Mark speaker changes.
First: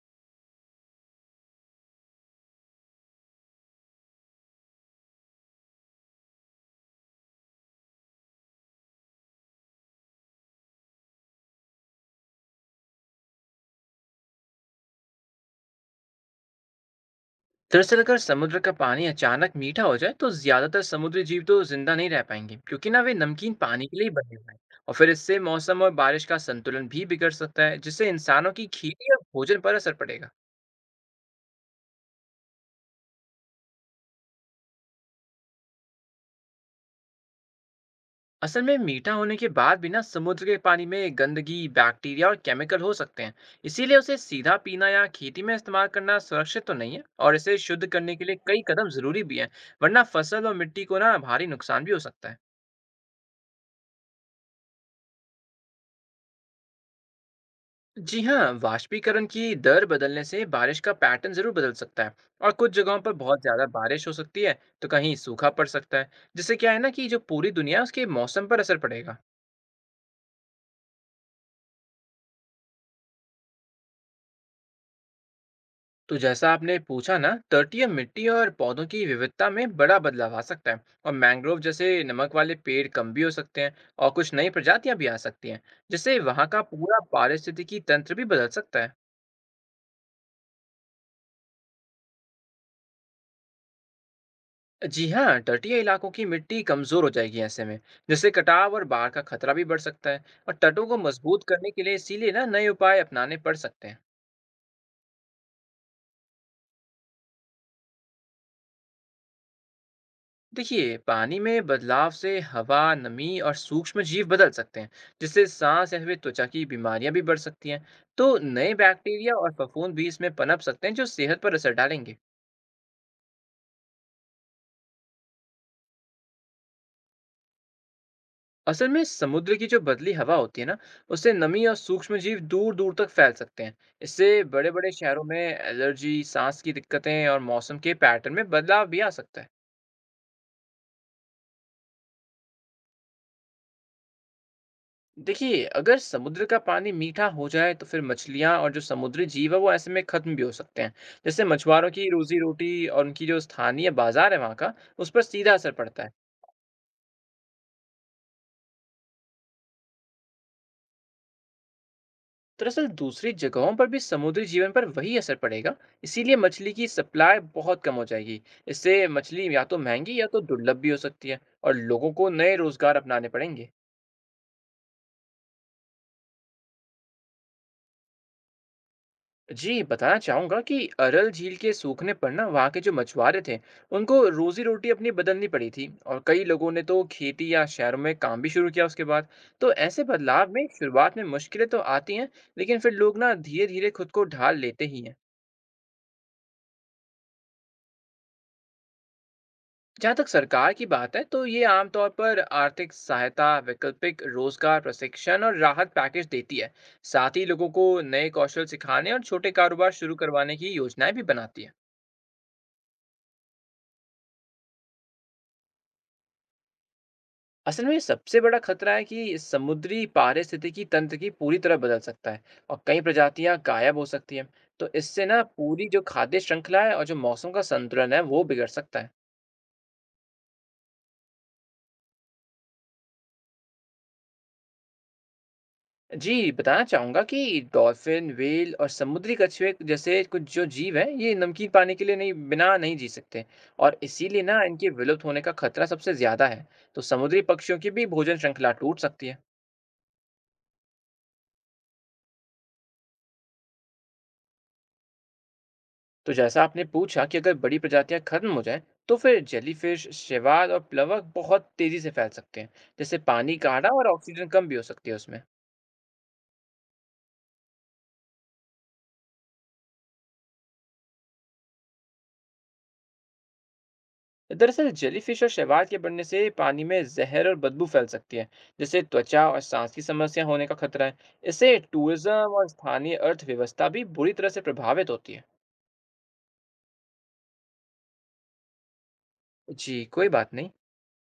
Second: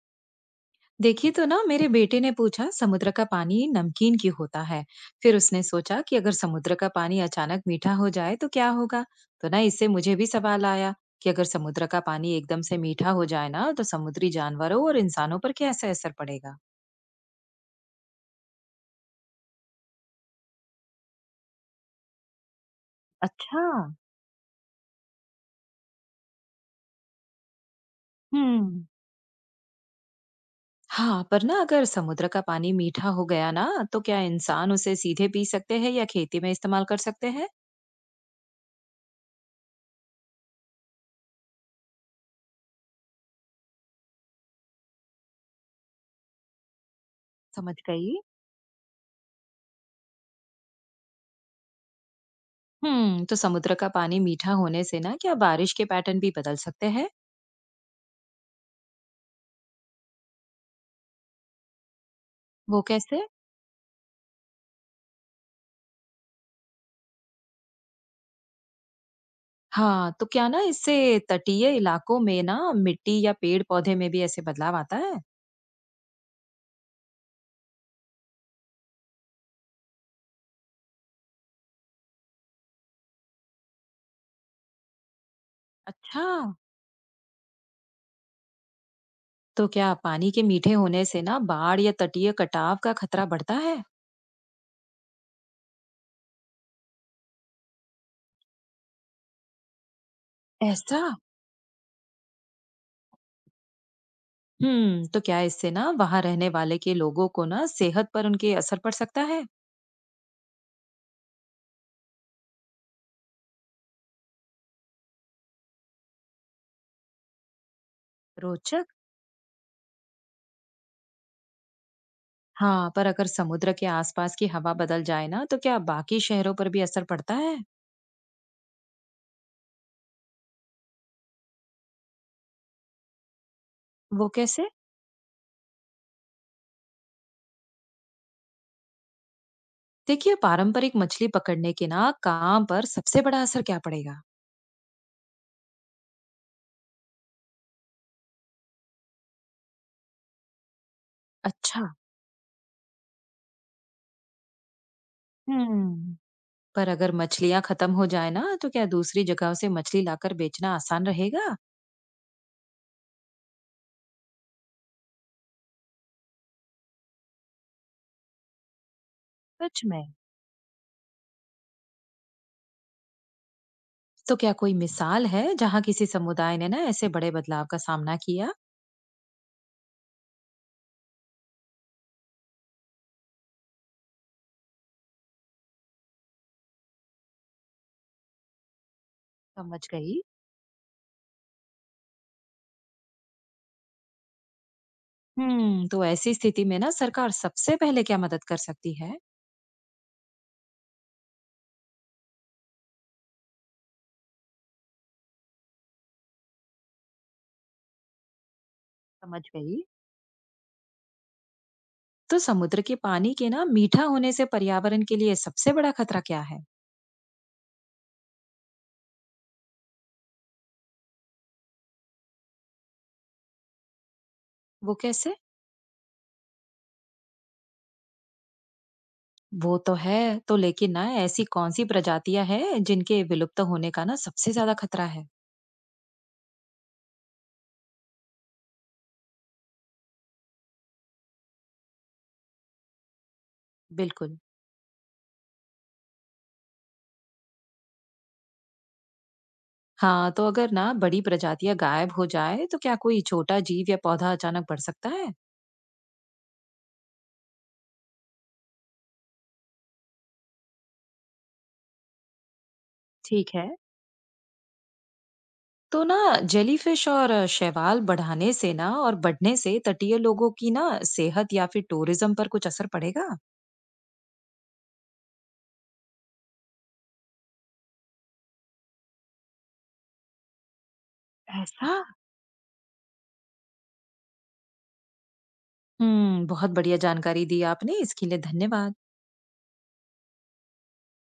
Speaker 1: देखिए तो ना, मेरे बेटे ने पूछा समुद्र का पानी नमकीन क्यों होता है। फिर उसने सोचा कि अगर समुद्र का पानी अचानक मीठा हो जाए तो क्या होगा। तो ना, इससे मुझे भी सवाल आया कि अगर समुद्र का पानी एकदम से मीठा हो जाए ना, तो समुद्री जानवरों और इंसानों पर कैसा असर पड़ेगा।
Speaker 2: दरअसल अगर समुद्र का पानी अचानक मीठा हो जाए तो ज्यादातर समुद्री जीव तो जिंदा नहीं रह पाएंगे, क्योंकि ना वे नमकीन
Speaker 1: अच्छा।
Speaker 2: पानी के लिए ही बने हुए हैं। और फिर इससे मौसम और बारिश का संतुलन भी बिगड़ सकता है, जिससे इंसानों की
Speaker 1: हम्म।
Speaker 2: खेती और भोजन पर असर पड़ेगा।
Speaker 1: हाँ, पर ना, अगर समुद्र का पानी मीठा हो गया ना, तो क्या इंसान उसे सीधे पी सकते हैं या खेती में इस्तेमाल कर सकते हैं।
Speaker 2: असल में मीठा होने के बाद भी ना समुद्र के पानी में गंदगी, बैक्टीरिया और केमिकल हो सकते हैं। इसीलिए उसे सीधा पीना या खेती में इस्तेमाल करना सुरक्षित तो नहीं है, और इसे
Speaker 1: समझ
Speaker 2: शुद्ध
Speaker 1: गई।
Speaker 2: करने के लिए कई कदम जरूरी भी हैं। वरना फसल और मिट्टी को ना भारी नुकसान भी हो सकता है।
Speaker 1: हम्म, तो समुद्र का पानी मीठा होने से ना, क्या बारिश के पैटर्न भी बदल सकते हैं?
Speaker 2: जी हाँ, वाष्पीकरण की दर बदलने से बारिश का पैटर्न जरूर बदल सकता है, और कुछ
Speaker 1: वो
Speaker 2: जगहों पर
Speaker 1: कैसे?
Speaker 2: बहुत ज्यादा बारिश हो सकती है। तो कहीं सूखा पड़ सकता है, जिससे क्या है ना कि जो पूरी दुनिया है, उसके मौसम पर असर पड़ेगा।
Speaker 1: हाँ, तो क्या ना, इससे तटीय इलाकों में ना, मिट्टी या पेड़-पौधे में भी ऐसे बदलाव आता है?
Speaker 2: तो जैसा आपने पूछा ना, तटीय मिट्टी और पौधों की विविधता में बड़ा बदलाव आ सकता है, और मैंग्रोव जैसे नमक वाले पेड़ कम भी हो सकते हैं और कुछ नई प्रजातियां भी आ सकती हैं। जिससे वहाँ
Speaker 1: अच्छा।
Speaker 2: का पूरा पारिस्थितिकी तंत्र भी बदल सकता है।
Speaker 1: तो क्या पानी के मीठे होने से ना, बाढ़ या तटीय कटाव का खतरा बढ़ता है?
Speaker 2: जी हाँ, तटीय इलाकों की मिट्टी कमजोर हो जाएगी ऐसे में, जिससे कटाव और बाढ़ का खतरा भी बढ़ सकता है। और तटों को
Speaker 1: ऐसा?
Speaker 2: मजबूत करने के लिए इसीलिए ना नए उपाय अपनाने पड़ सकते हैं।
Speaker 1: तो क्या इससे ना, वहां रहने वाले के लोगों को ना, सेहत पर उनके असर पड़ सकता है?
Speaker 2: देखिए, पानी में बदलाव से हवा, नमी और सूक्ष्म जीव बदल सकते हैं, जिससे सांस या फिर त्वचा की बीमारियां भी बढ़ सकती हैं। तो नए
Speaker 1: रोचक।
Speaker 2: बैक्टीरिया और फफूंद भी इसमें पनप सकते हैं, जो सेहत पर असर डालेंगे।
Speaker 1: हाँ, पर अगर समुद्र के आसपास की हवा बदल जाए ना, तो क्या बाकी शहरों पर भी असर पड़ता है?
Speaker 2: असल में समुद्र की जो बदली हवा होती है ना, उससे नमी और सूक्ष्म जीव दूर दूर तक फैल सकते हैं।
Speaker 1: वो
Speaker 2: इससे
Speaker 1: कैसे?
Speaker 2: बड़े बड़े शहरों में एलर्जी, सांस की दिक्कतें और मौसम के पैटर्न में बदलाव भी आ सकता है।
Speaker 1: देखिए, पारंपरिक मछली पकड़ने के ना, काम पर सबसे बड़ा असर क्या पड़ेगा?
Speaker 2: देखिए, अगर समुद्र का पानी मीठा हो जाए तो फिर मछलियाँ और जो समुद्री जीव है वो ऐसे में खत्म भी हो सकते हैं। जैसे
Speaker 1: अच्छा।
Speaker 2: मछुआरों की रोजी रोटी और उनकी जो स्थानीय बाजार है वहाँ का, उस पर सीधा असर पड़ता है।
Speaker 1: हम्म। पर अगर मछलियां खत्म हो जाए ना, तो क्या दूसरी जगहों से मछली लाकर बेचना आसान रहेगा?
Speaker 2: दरअसल दूसरी जगहों पर भी समुद्री जीवन पर वही असर पड़ेगा। इसीलिए मछली की सप्लाई बहुत कम हो जाएगी। इससे मछली या तो
Speaker 1: सच में।
Speaker 2: महंगी या तो दुर्लभ भी हो सकती है, और लोगों को नए रोजगार अपनाने पड़ेंगे।
Speaker 1: तो क्या कोई मिसाल है जहां किसी समुदाय ने ना, ऐसे बड़े बदलाव का सामना किया?
Speaker 2: जी, बताना चाहूंगा कि अरल झील के सूखने पर ना वहाँ के जो मछुआरे थे, उनको रोजी रोटी अपनी बदलनी पड़ी थी, और कई लोगों ने तो खेती या शहरों में काम भी शुरू किया उसके बाद। तो
Speaker 1: समझ
Speaker 2: ऐसे
Speaker 1: गई।
Speaker 2: बदलाव में शुरुआत में मुश्किलें तो आती हैं, लेकिन फिर लोग ना धीरे धीरे खुद को ढाल लेते ही हैं।
Speaker 1: हम्म, तो ऐसी स्थिति में ना, सरकार सबसे पहले क्या मदद कर सकती है?
Speaker 2: जहाँ तक सरकार की बात है, तो ये आमतौर पर आर्थिक सहायता, वैकल्पिक रोजगार प्रशिक्षण और राहत पैकेज देती है। साथ ही लोगों को नए कौशल सिखाने और
Speaker 1: समझ
Speaker 2: छोटे
Speaker 1: गई।
Speaker 2: कारोबार शुरू करवाने की योजनाएं भी बनाती है।
Speaker 1: तो समुद्र के पानी के ना, मीठा होने से पर्यावरण के लिए सबसे बड़ा खतरा क्या है?
Speaker 2: असल में सबसे बड़ा खतरा है कि समुद्री पारिस्थितिकी तंत्र की पूरी तरह बदल सकता है, और कई प्रजातियां गायब हो सकती हैं। तो
Speaker 1: वो
Speaker 2: इससे
Speaker 1: कैसे?
Speaker 2: ना पूरी जो खाद्य श्रृंखला है और जो मौसम का संतुलन है, वो बिगड़ सकता है।
Speaker 1: वो तो है। तो लेकिन ना, ऐसी कौन सी प्रजातियां हैं जिनके विलुप्त होने का ना, सबसे ज्यादा खतरा है?
Speaker 2: जी, बताना चाहूँगा कि डॉल्फ़िन, व्हेल और समुद्री कछुए जैसे कुछ जो जीव हैं, ये नमकीन पानी के लिए नहीं, बिना नहीं जी सकते। और
Speaker 1: बिल्कुल।
Speaker 2: इसीलिए ना इनके विलुप्त होने का खतरा सबसे ज़्यादा है। तो समुद्री पक्षियों की भी भोजन श्रृंखला टूट सकती है।
Speaker 1: हाँ, तो अगर ना, बड़ी प्रजातियां गायब हो जाए तो क्या कोई छोटा जीव या पौधा अचानक बढ़ सकता है?
Speaker 2: तो जैसा आपने पूछा कि अगर बड़ी प्रजातियाँ खत्म हो जाएँ, तो फिर जेलीफ़िश, शैवाल और प्लवक बहुत तेज़ी से फैल सकते हैं। जैसे
Speaker 1: ठीक
Speaker 2: पानी
Speaker 1: है।
Speaker 2: गाढ़ा और ऑक्सीजन कम भी हो सकती है उसमें।
Speaker 1: तो ना, जेलीफिश और शैवाल बढ़ाने से ना, और बढ़ने से तटीय लोगों की ना, सेहत या फिर टूरिज्म पर कुछ असर पड़ेगा?
Speaker 2: दरअसल जेलीफिश और शैवाल के बढ़ने से पानी में जहर और बदबू फैल सकती है, जिससे त्वचा और सांस की समस्या होने का खतरा है। इससे
Speaker 1: ऐसा।
Speaker 2: टूरिज्म और स्थानीय अर्थव्यवस्था भी बुरी तरह से प्रभावित होती है।
Speaker 1: हम्म, बहुत बढ़िया जानकारी दी आपने। इसके लिए धन्यवाद।
Speaker 2: जी, कोई बात नहीं।